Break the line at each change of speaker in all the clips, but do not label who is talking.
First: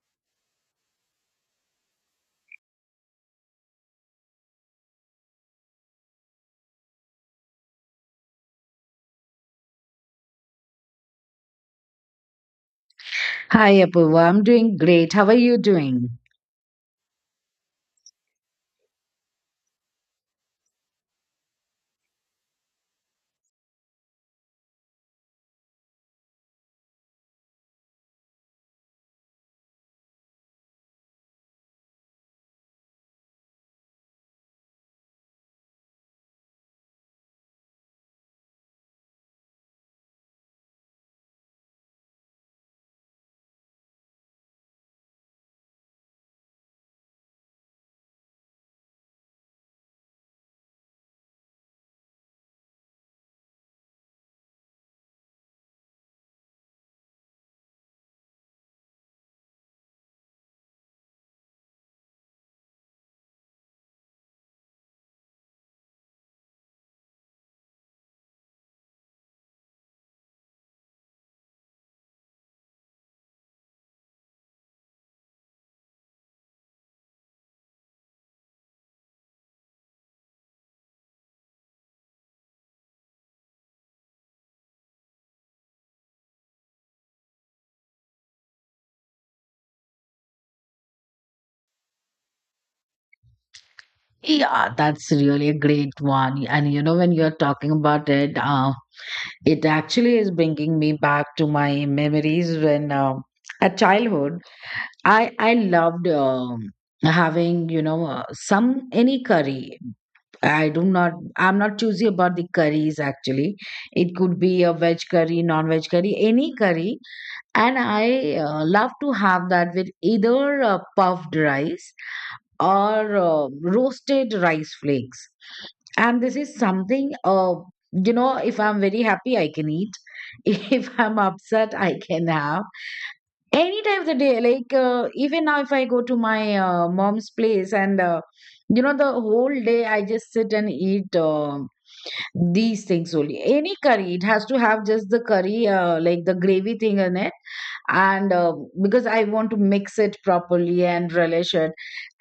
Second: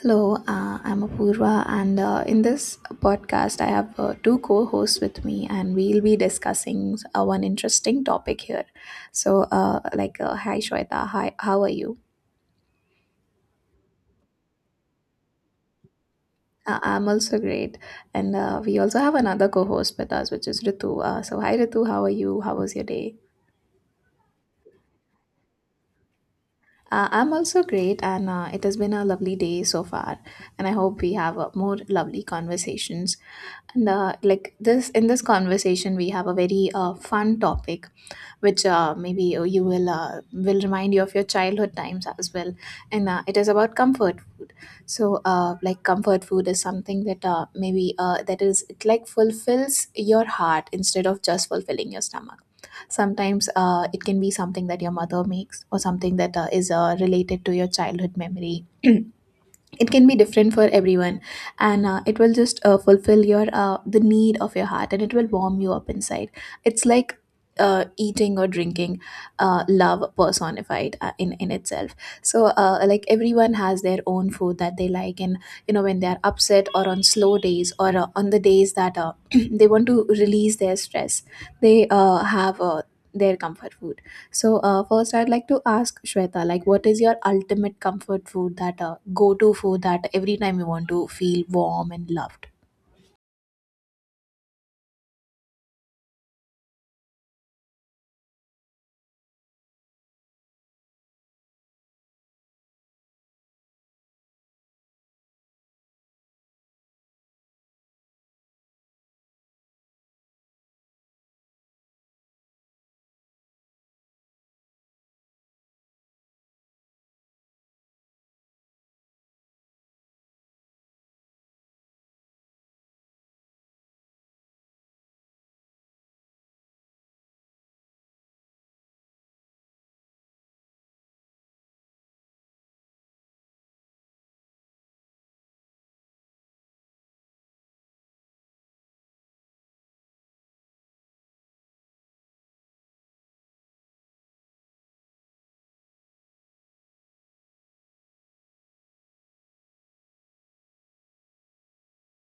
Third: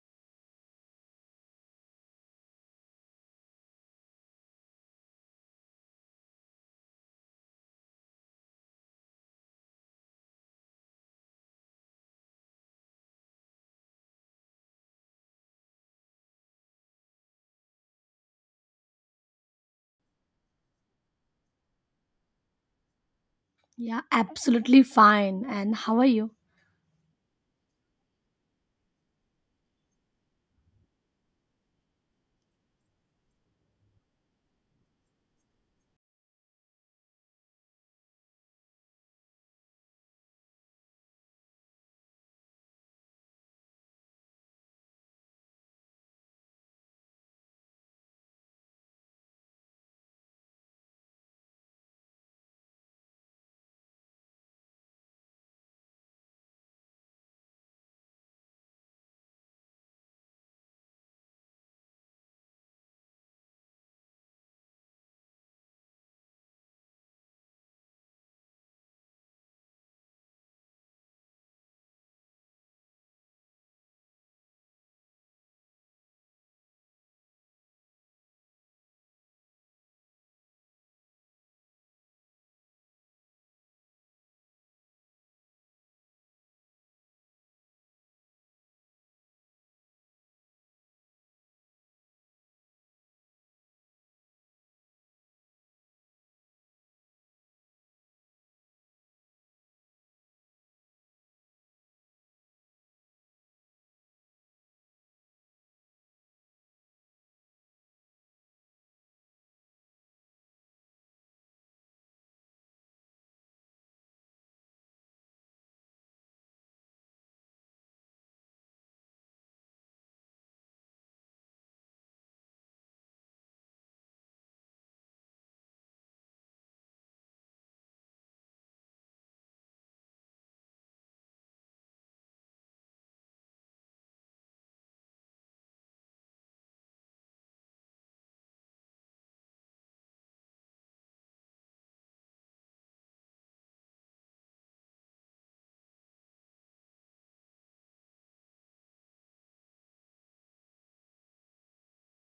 Hello, I'm Apurva, and in this podcast, I have two co hosts with me, and we'll be discussing one interesting topic here. So, like, hi Shweta, hi, how are you?
Hi, Apurva. I'm doing great. How are you doing?
I'm also great. And we also have another co host with us, which is Ritu. So, hi Ritu, how are you? How was your day?
Yeah, absolutely fine. And how are you?
I'm also great, and it has been a lovely day so far. And I hope we have more lovely conversations. And like this, in this conversation, we have a very fun topic, which maybe you will remind you of your childhood times as well. And it is about comfort. So like, comfort food is something that maybe that is it like fulfills your heart instead of just fulfilling your stomach. Sometimes it can be something that your mother makes or something that is related to your childhood memory. It can be different for everyone, and it will just fulfill your the need of your heart, and it will warm you up inside. It's like eating or drinking love personified in itself. So like, everyone has their own food that they like, and you know when they are upset or on slow days, or on the days that they want to release their stress, they have their comfort food. So first, I'd like to ask Shweta, like what is your ultimate comfort food, that go to food that every time you want to feel warm and loved.
Yeah, that's really a great one. And you know, when you're talking about it, it actually is bringing me back to my memories when at childhood, I loved having some any curry. I do not. I'm not choosy about the curries actually. It could be a veg curry, non-veg curry, any curry, and I love to have that with either puffed rice or roasted rice flakes. And this is something, you know, if I'm very happy, I can eat. If I'm upset, I can have. Any time of the day, like even now, if I go to my mom's place and the whole day I just sit and eat these things only. Any curry, it has to have just the curry, like the gravy thing in it and because I want to mix it properly and relish it,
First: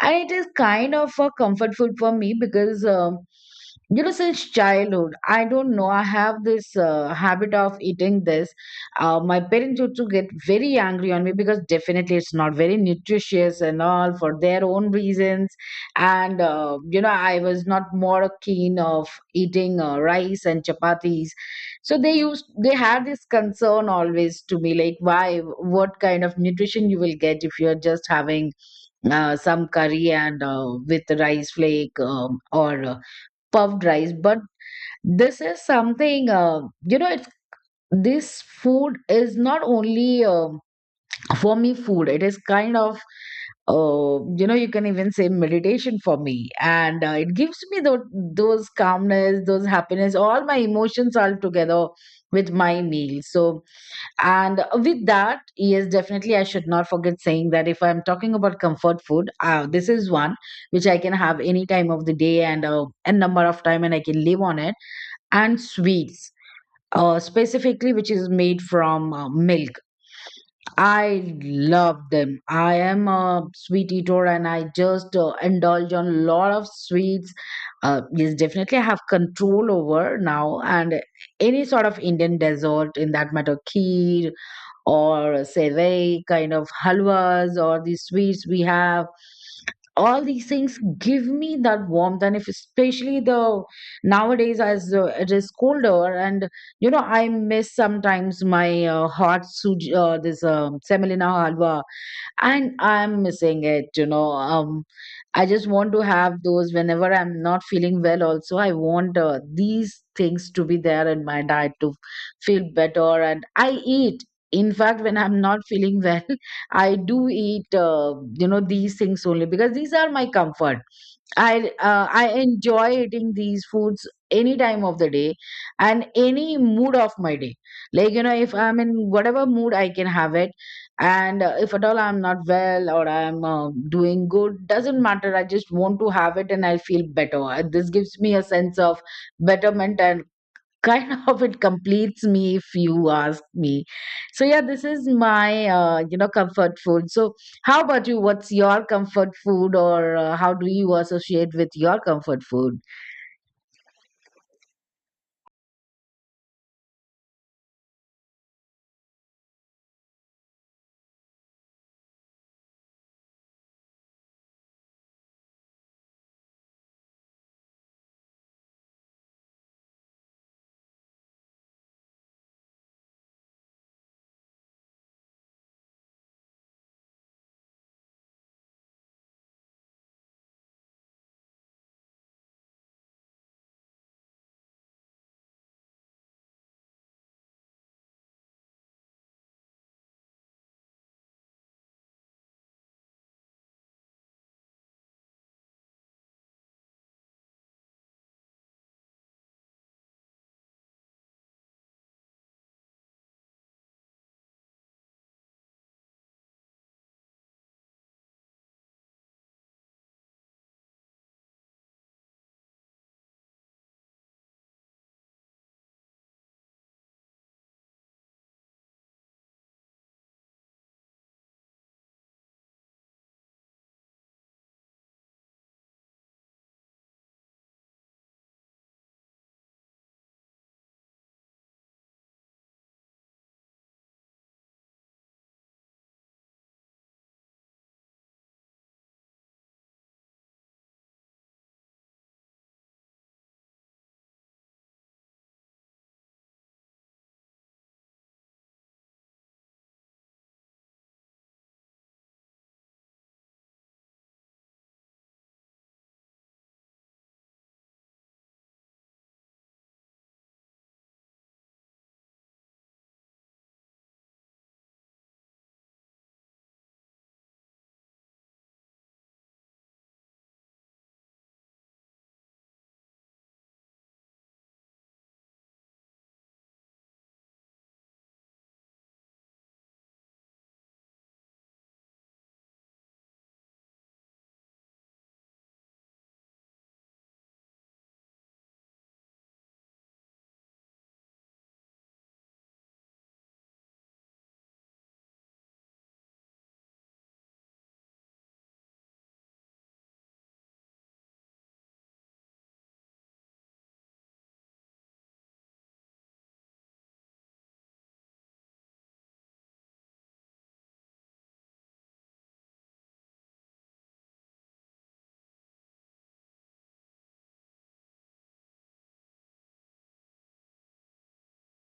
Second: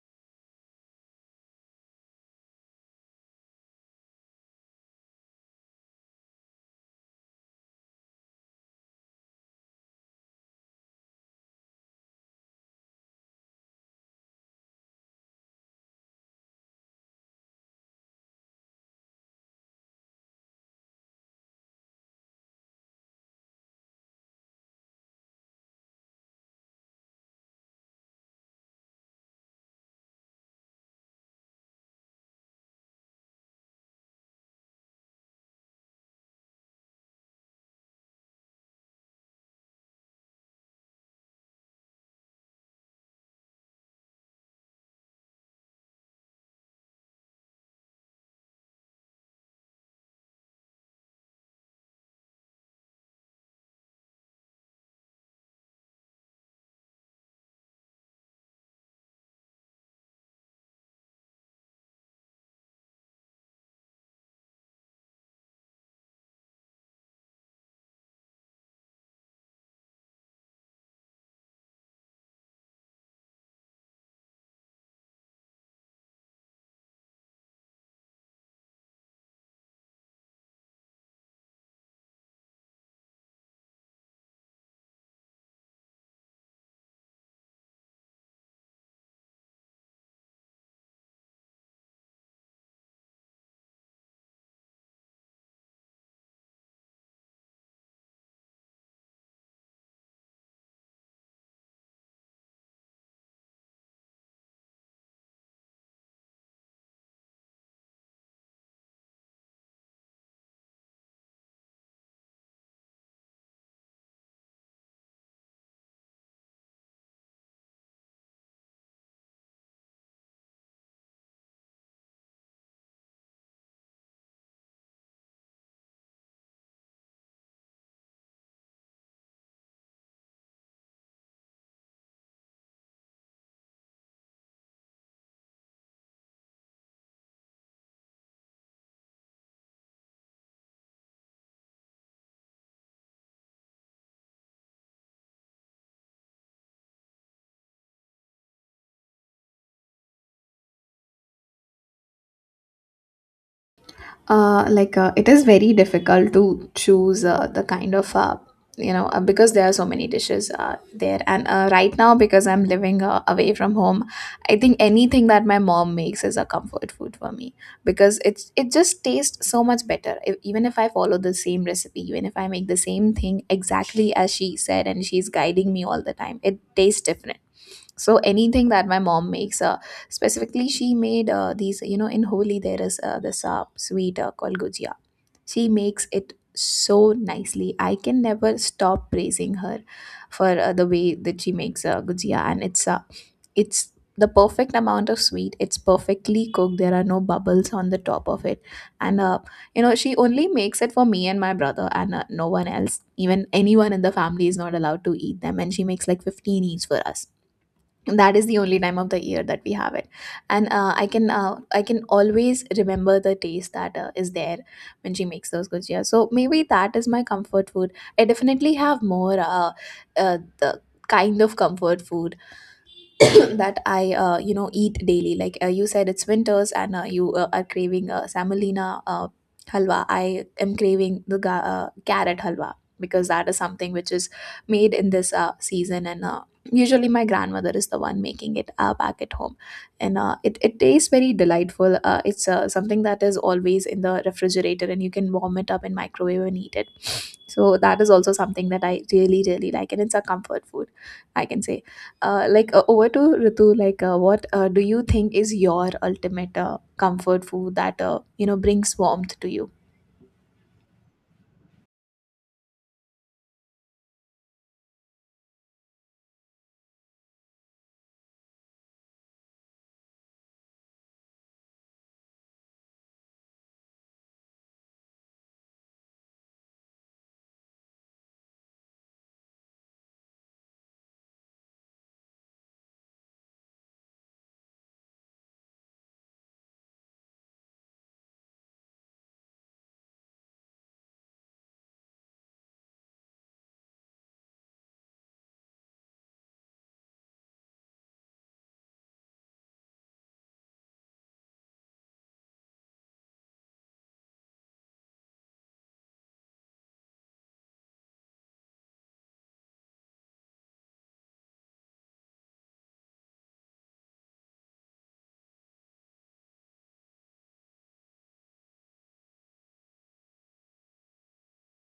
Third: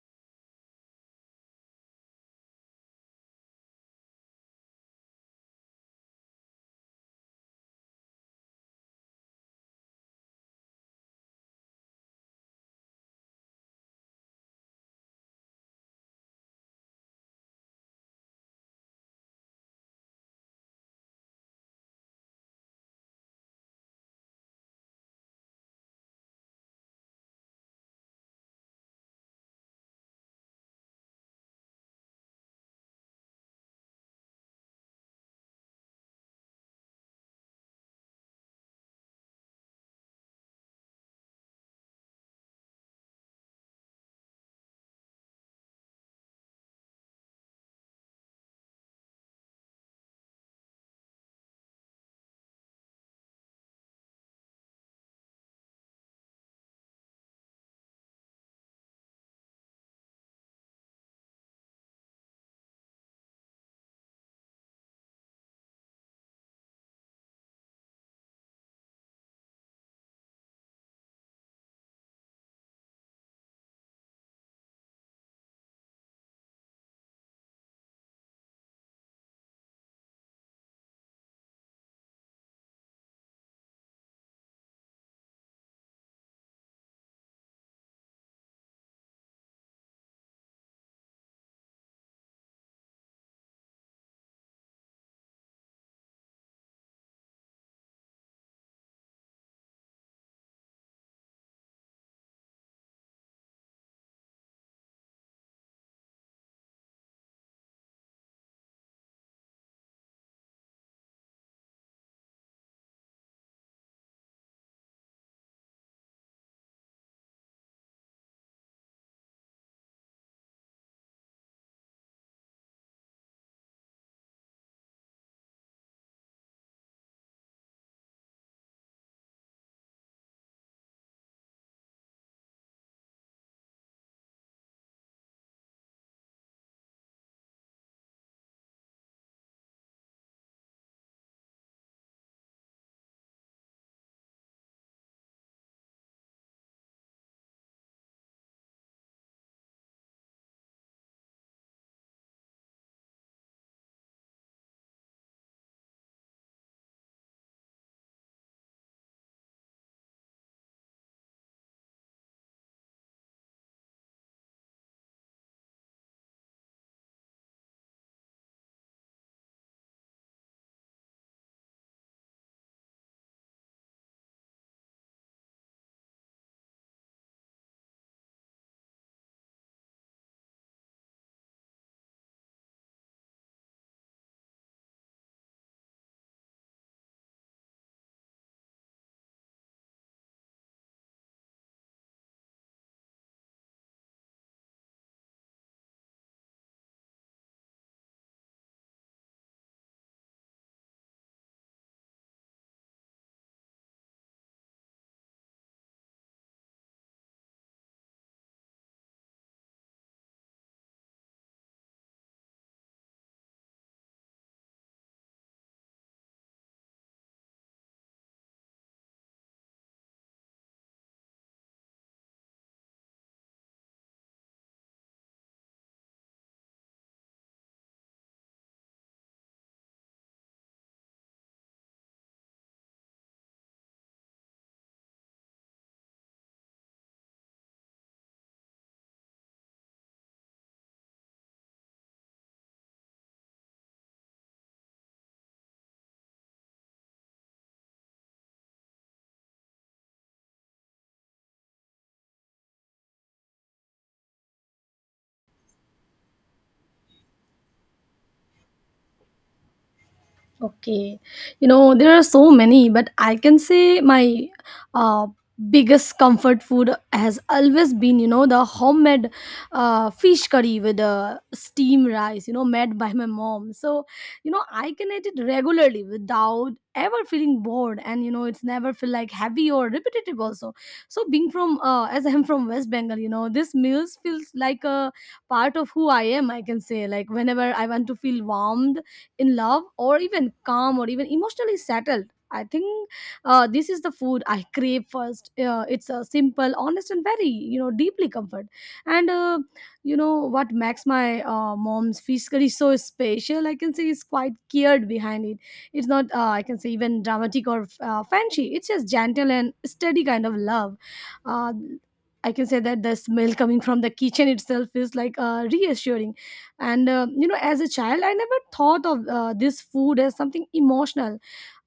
and it is kind of a comfort food for me because you know, since childhood, I don't know, I have this habit of eating this. My parents used to get very angry on me because definitely it's not very nutritious and all, for their own reasons. And you know, I was not more keen of eating rice and chapatis, so they had this concern always to me, like why, what kind of nutrition you will get if you're just having some curry and with rice flake or puffed rice. But this is something, you know, this food is not only for me food, it is kind of, you know, you can even say meditation for me, and it gives me those calmness, those happiness, all my emotions all together with my meal. So, and with that, yes, definitely, I should not forget saying that if I'm talking about comfort food, this is one which I can have any time of the day, and a number of time, and I can live on it. And sweets, specifically, which is made from milk. I love them. I am a sweet eater, and I just indulge on a lot of sweets. Yes, definitely, I have control over now, and any sort of Indian dessert, in that matter, kheer or sevai kind of halwas or the sweets we have, all these things give me that warmth. And if, especially, the nowadays, as it is colder, and you know, I miss sometimes my hot suji, this, semolina halwa, and I'm missing it, I just want to have those. Whenever I'm not feeling well also, I want these things to be there in my diet to feel better. And I eat, in fact, when I'm not feeling well, I do eat, these things only, because these are my comfort. I enjoy eating these foods any time of the day and any mood of my day. Like you know, if I'm in whatever mood, I can have it. And if at all I'm not well or I'm doing good, doesn't matter. I just want to have it and I feel better. This gives me a sense of betterment, and kind of it completes me, if you ask me. So yeah, this is my, comfort food. So how about you? What's your comfort food, or how do you associate with your comfort food?
Like, it is very difficult to choose the kind of, because there are so many dishes there. And right now, because I'm living away from home, I think anything that my mom makes is a comfort food for me, because it just tastes so much better. Even if I follow the same recipe, even if I make the same thing exactly as she said, and she's guiding me all the time, it tastes different. So anything that my mom makes, specifically she made these, you know, in Holi there is this sweet called gujia. She makes it so nicely, I can never stop praising her for the way that she makes gujia. And it's the perfect amount of sweet, it's perfectly cooked, there are no bubbles on the top of it. And you know, she only makes it for me and my brother, and no one else, even anyone in the family is not allowed to eat them, and she makes like 15 each for us. That is the only time of the year that we have it, and I can always remember the taste that is there when she makes those gujias, so maybe that is my comfort food. I definitely have more, the kind of comfort food that I, eat daily. Like you said, it's winters, and you are craving semolina halwa. I am craving the carrot halwa, because that is something which is made in this season, and usually my grandmother is the one making it back at home. And it tastes very delightful, it's something that is always in the refrigerator and you can warm it up in microwave and eat it. So that is also something that I really really like, and it's a comfort food, I can say. Like, over to Ritu, like what do you think is your ultimate comfort food that brings warmth to you?
Okay. You know, there are so many, but I can say my uh, biggest comfort food has always been, you know, the homemade fish curry with steam rice, you know, made by my mom. So, you know, I can eat it regularly without ever feeling bored, and you know it's never feel like heavy or repetitive also. So being from as I'm from West Bengal, you know this meals feels like a part of who I am. I can say like whenever I want to feel warmed in love or even calm or even emotionally settled, I think this is the food I crave first. It's a simple, honest, and very you know deeply comfort. And you know what makes my mom's fish curry so special? I can say is quite cared behind it. It's not I can say even dramatic or fancy. It's just gentle and steady kind of love. Uh, I can say that the smell coming from the kitchen itself is like reassuring. And you know, as a child I never thought of this food as something emotional.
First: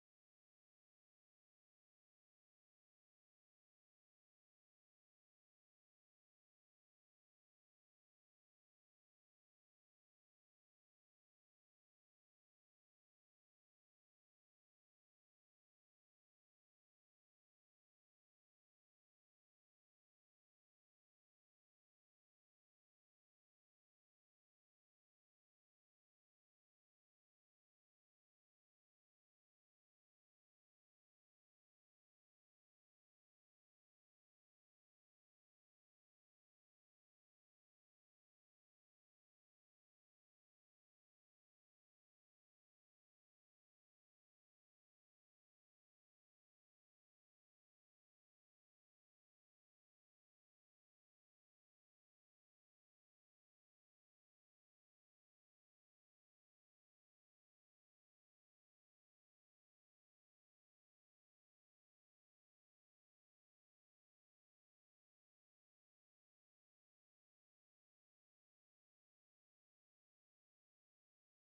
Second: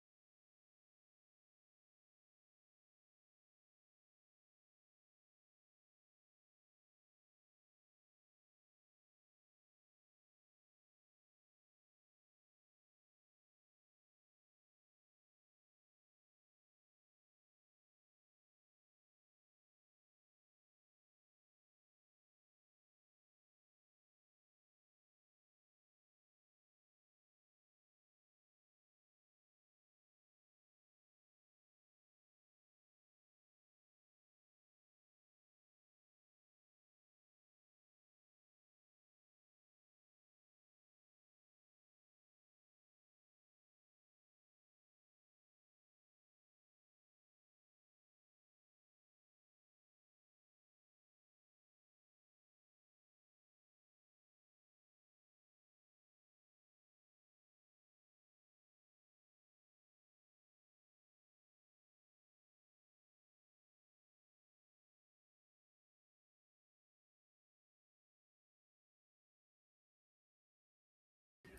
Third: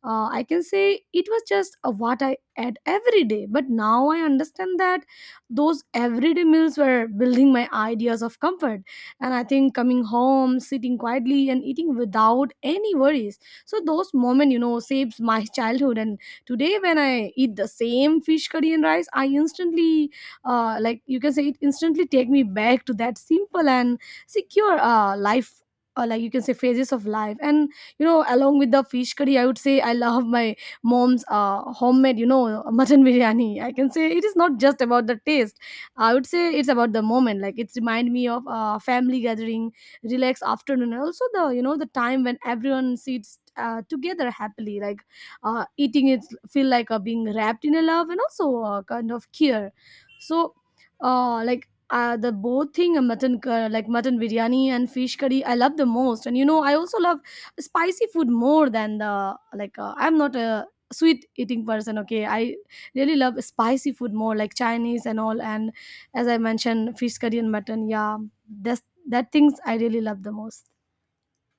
I can say it was just what I ate every day, but now I understand that those everyday meals were building my ideas of comfort. And I think coming home, sitting quietly, and eating without any worries, so those moments you know saves my childhood. And today when I eat the same fish curry and rice, I instantly like you can say it instantly take me back to that simple and secure life, or like you can say phases of life. And you know, along with the fish curry, I would say I love my mom's homemade, you know, mutton biryani. I can say it is not just about the taste. I would say it's about the moment, like it's remind me of family gathering, relaxed afternoon, and also the, you know, the time when everyone sits together happily. Like eating it feel like being wrapped in a love and also kind of care. So the both thing, like mutton biryani and fish curry, I love the most. And you know, I also love spicy food more than the, like, I'm not a sweet eating person. Okay, I really love spicy food more, like Chinese and all. And as I mentioned, fish curry and mutton, yeah, that's that things I really love the most.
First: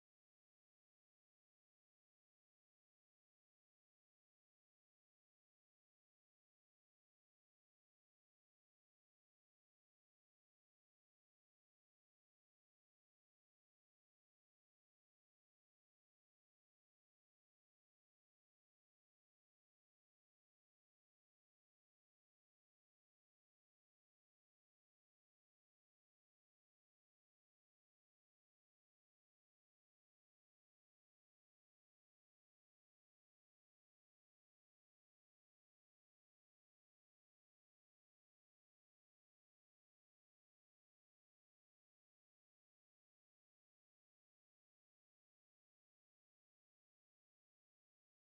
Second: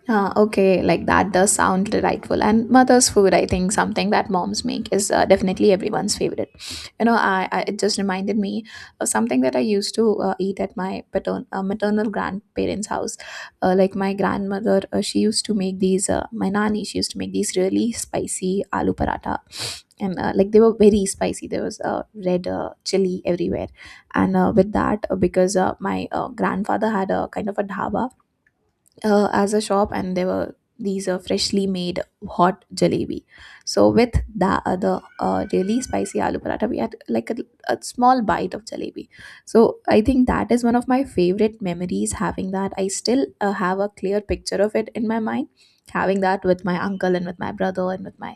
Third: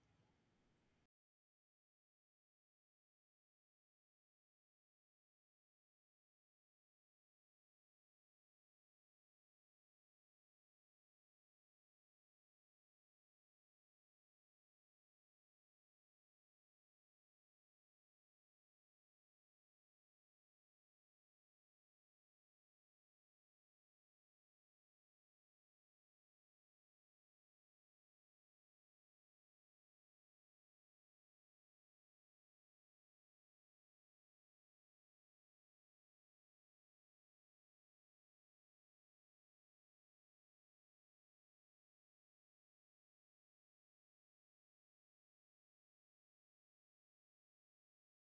Ah, okay, like that does sound delightful. And mother's food, I think something that moms make is definitely everyone's favorite. You know, I it just reminded me of something that I used to eat at my maternal grandparents' house. Like, my grandmother, she used to make these. My nani, she used to make these really spicy aloo paratha, and like, they were very spicy. There was red chili everywhere, and with that, because my grandfather had a kind of a dhaba as a shop, and there were these freshly made hot jalebi. So with the really spicy aloo paratha, we had like a small bite of jalebi. So I think that is one of my favorite memories, having that. I still have a clear picture of it in my mind, having that with my uncle and with my brother and with my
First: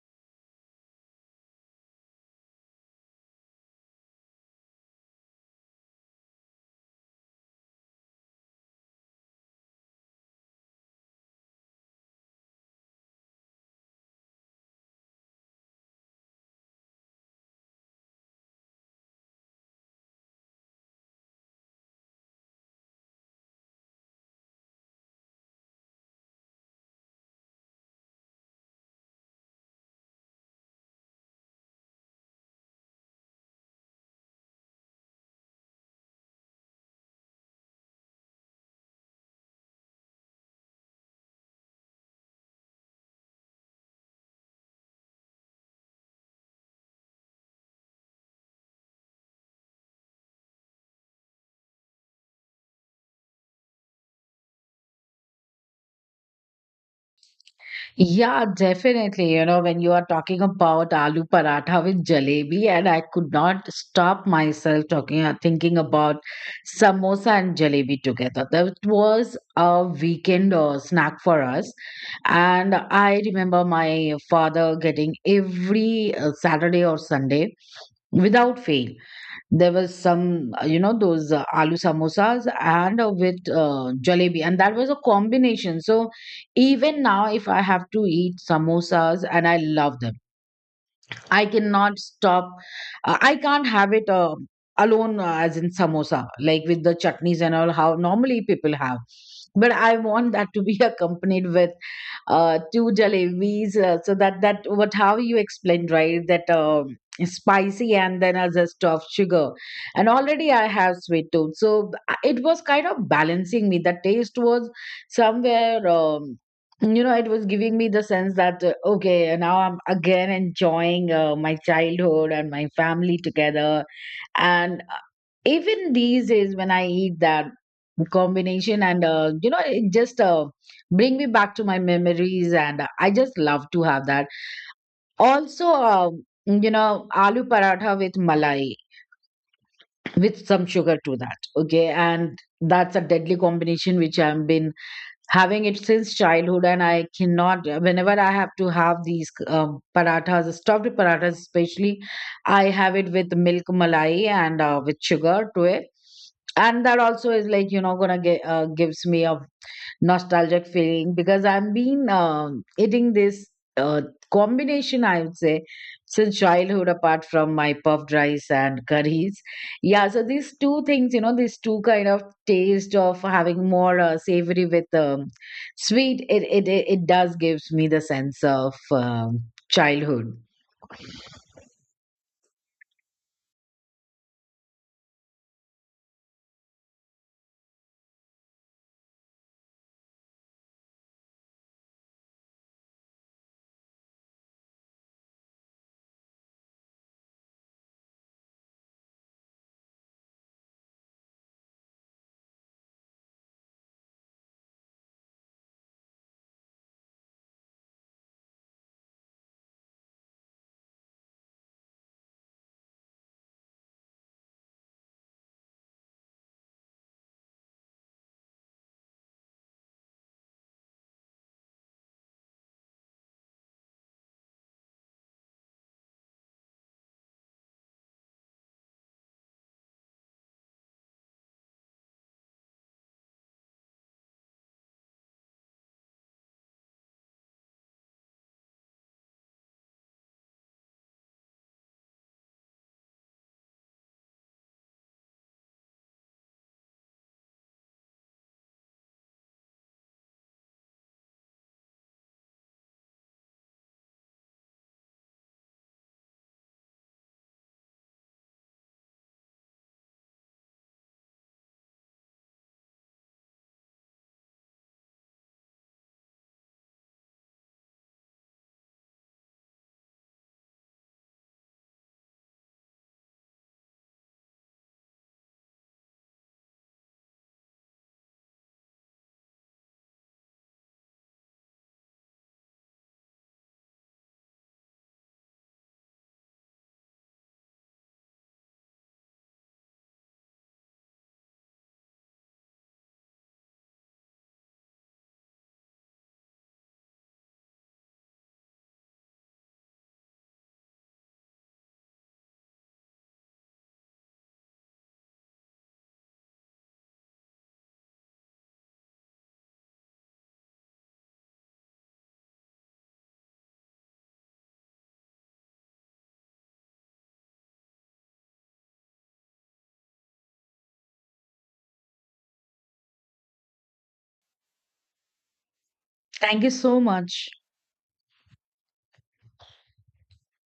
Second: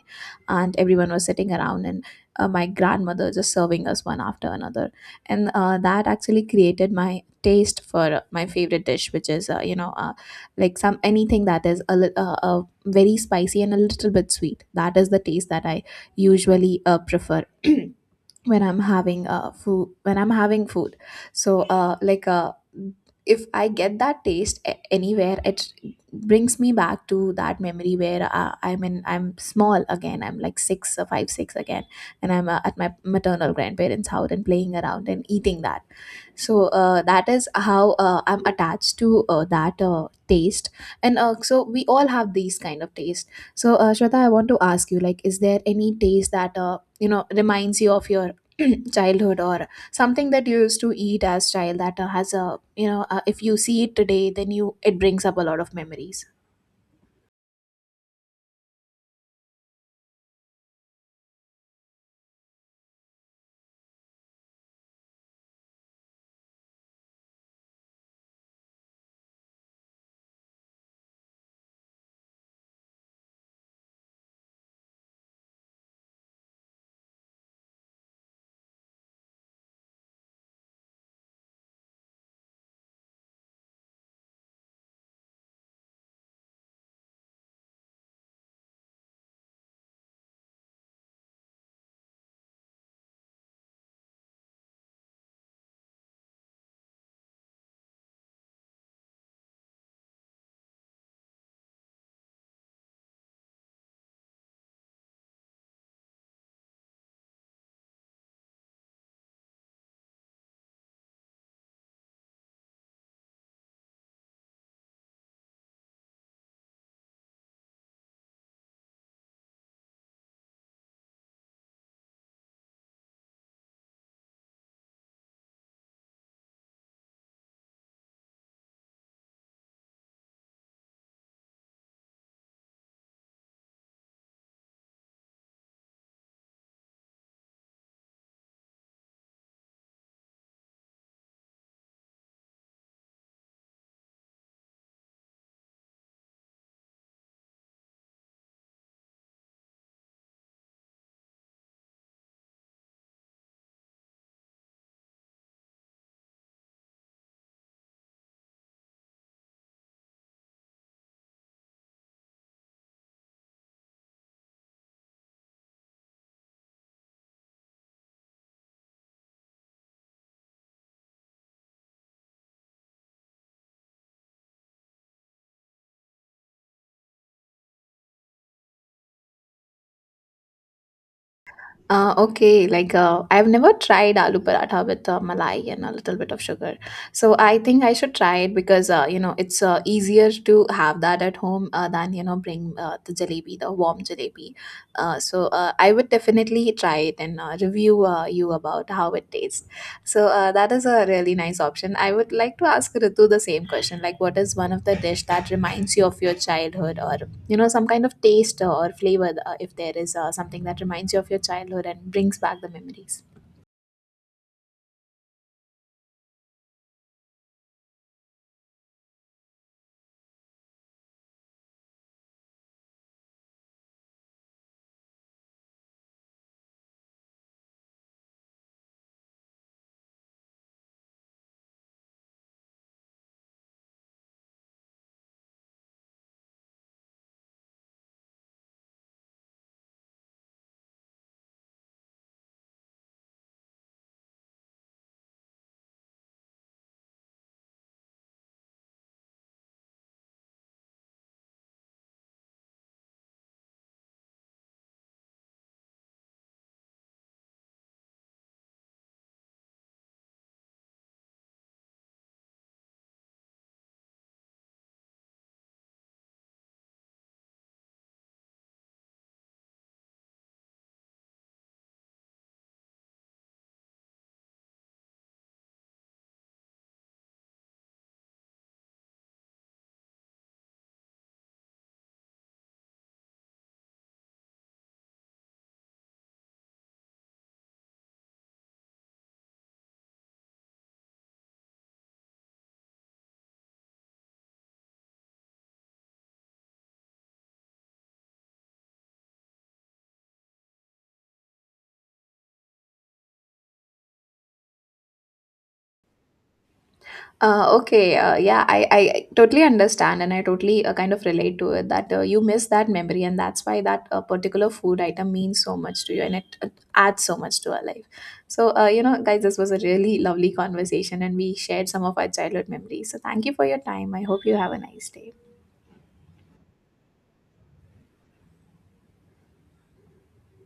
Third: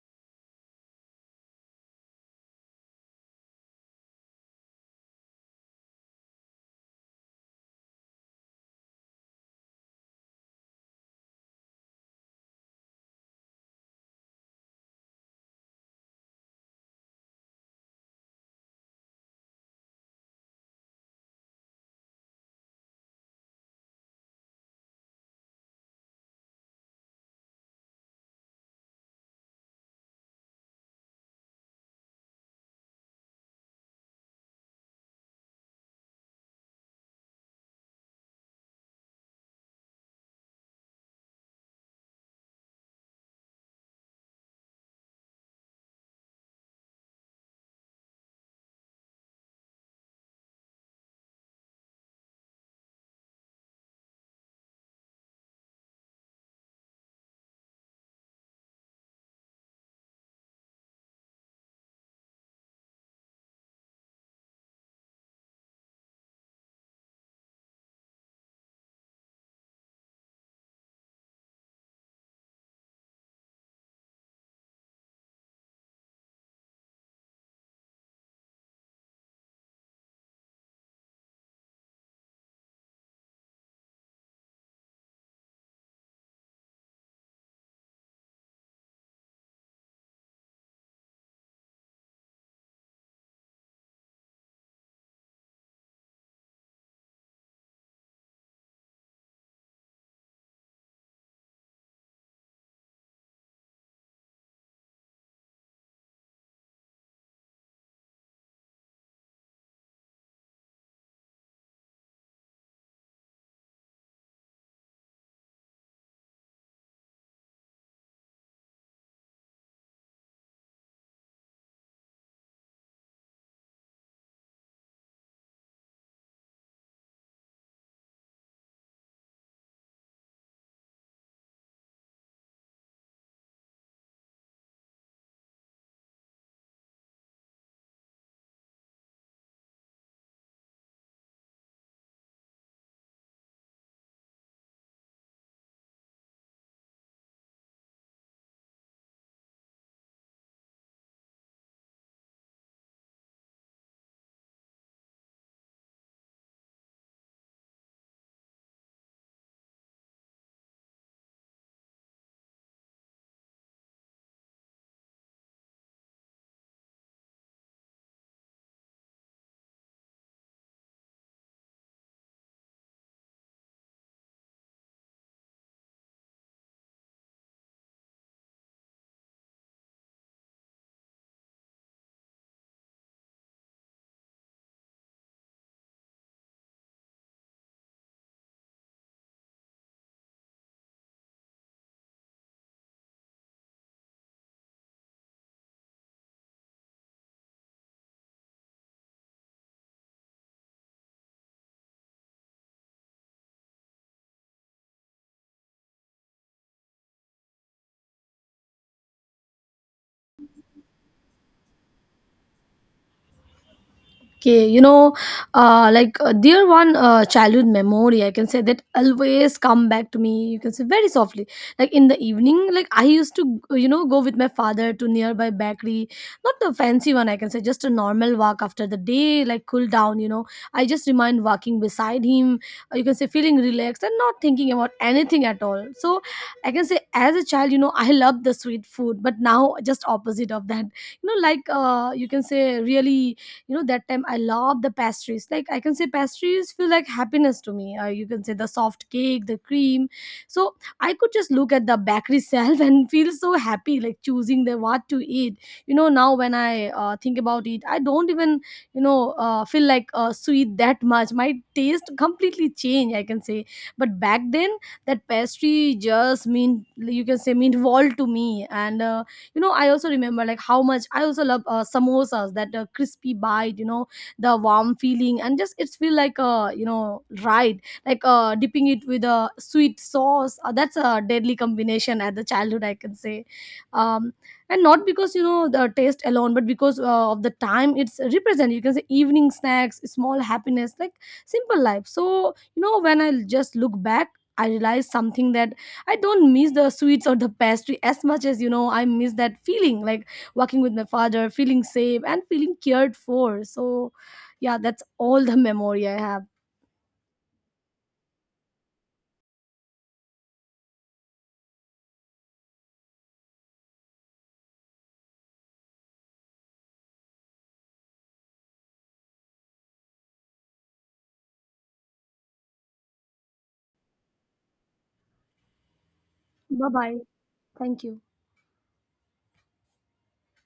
aunt, everyone was sitting around, and my grandmother just serving us one after another. And that actually created my taste for my favorite dish, which is like, some, anything that is very spicy and a little bit sweet. That is the taste that I usually prefer when I'm having food. So like if I get that taste anywhere, it brings me back to that memory where I'm small again. I'm like six or five six again, and I'm at my maternal grandparents' house and playing around and eating that. So that is how I'm attached to that taste, and so we all have these kind of taste. So Shweta, I want to ask you, like, is there any taste that reminds you of your childhood, or something that you used to eat as child that has a, if you see it today, then you it brings up a lot of memories?
Yeah, definitely. You know, when you are talking about aloo paratha with jalebi, and I could not stop myself talking, thinking about samosa and jalebi together. That was a weekend snack for us. And I remember my father getting every Saturday or Sunday without fail. There was some, those aloo samosas and with jalebi, and that was a combination. So even now, if I have to eat samosas, and I love them, I cannot stop. I can't have it alone, as in samosa, like with the chutneys and all. How normally people have, but I want that to be accompanied with two jalebis. So that that, what how you explained right, that spicy and then a zest of sugar, and already I have sweet tooth. So I- it was kind of balancing me. The taste was somewhere. You know, it was giving me the sense that, okay, now I'm again enjoying my childhood and my family together. And even these days when I eat that combination, and you know, it just bring me back to my memories, and I just love to have that. Also, you know, aloo paratha with malai, with some sugar to that, okay. And that's a deadly combination, which I've been having it since childhood, and I cannot, whenever I have to have these parathas stuffed parathas especially, I have it with milk malai and with sugar to it. And that also is like, you know, gonna get gives me a nostalgic feeling, because I've been eating this uh, combination, I would say, since childhood, apart from my puffed rice and curries. Yeah, so these two things, you know, these two kind of taste of having more savory with sweet, it does gives me the sense of childhood.
Okay, like I've never tried aloo paratha with malai and a little bit of sugar. So I think I should try it, because it's easier to have that at home than bring the jalebi, the warm jalebi. So I would definitely try it and review you about how it tastes. So that is a really nice option. I would like to ask Ritu the same question. Like, what is one of the dish that reminds you of your childhood, or some kind of taste or flavor, if there is something that reminds you of your childhood and brings back the memories?
Okay, you know, dear one childhood memory, I can say that always come back to me. You can say very softly, like in the evening, like I used to, you know, go with my father to nearby bakery, not the fancy one. I can say just a normal walk after the day, like cool down. You know, I just remind walking beside him. You can say feeling relaxed and not thinking about anything at all. So I can say as a child, you know, I loved the sweet food, but now just opposite of that. You know, like you can say really, you know, that time I love the pastries. Like I can say pastries feel like happiness to me, or you can say the soft cake, the cream. So I could just look at the bakery shelf and feel so happy, like choosing the what to eat. You know, now when I think about it, I don't even, you know, feel like sweet that much. My taste completely changed, I can say. But back then, that pastry just mean, you can say, mean world to me. And you know, I also remember like how much I also love samosas. That crispy bite, you know, the warm feeling, and just it's feel like you know right, like dipping it with a sweet sauce. That's a deadly combination at the childhood, I can say. Um, and not because you know the taste alone, but because of the time it's represent. You can say evening snacks, small happiness, like simple life. So you know, when I just look back, I realize something, that I don't miss the sweets or the pastry as much as, you know, I miss that feeling, like walking with my father, feeling safe and feeling cared for. So yeah, that's all the memory I have.
Okay, yeah, I totally understand, and I totally kind of relate to it, that you miss that memory, and that's why that particular food item means so much to you, and it adds so much to our life. So, you know, guys, this was a really lovely conversation, and we shared some of our childhood memories. So, thank you for your time. I hope you have a nice day.
Thank you
Bye
so
bye.
much.
Thank you.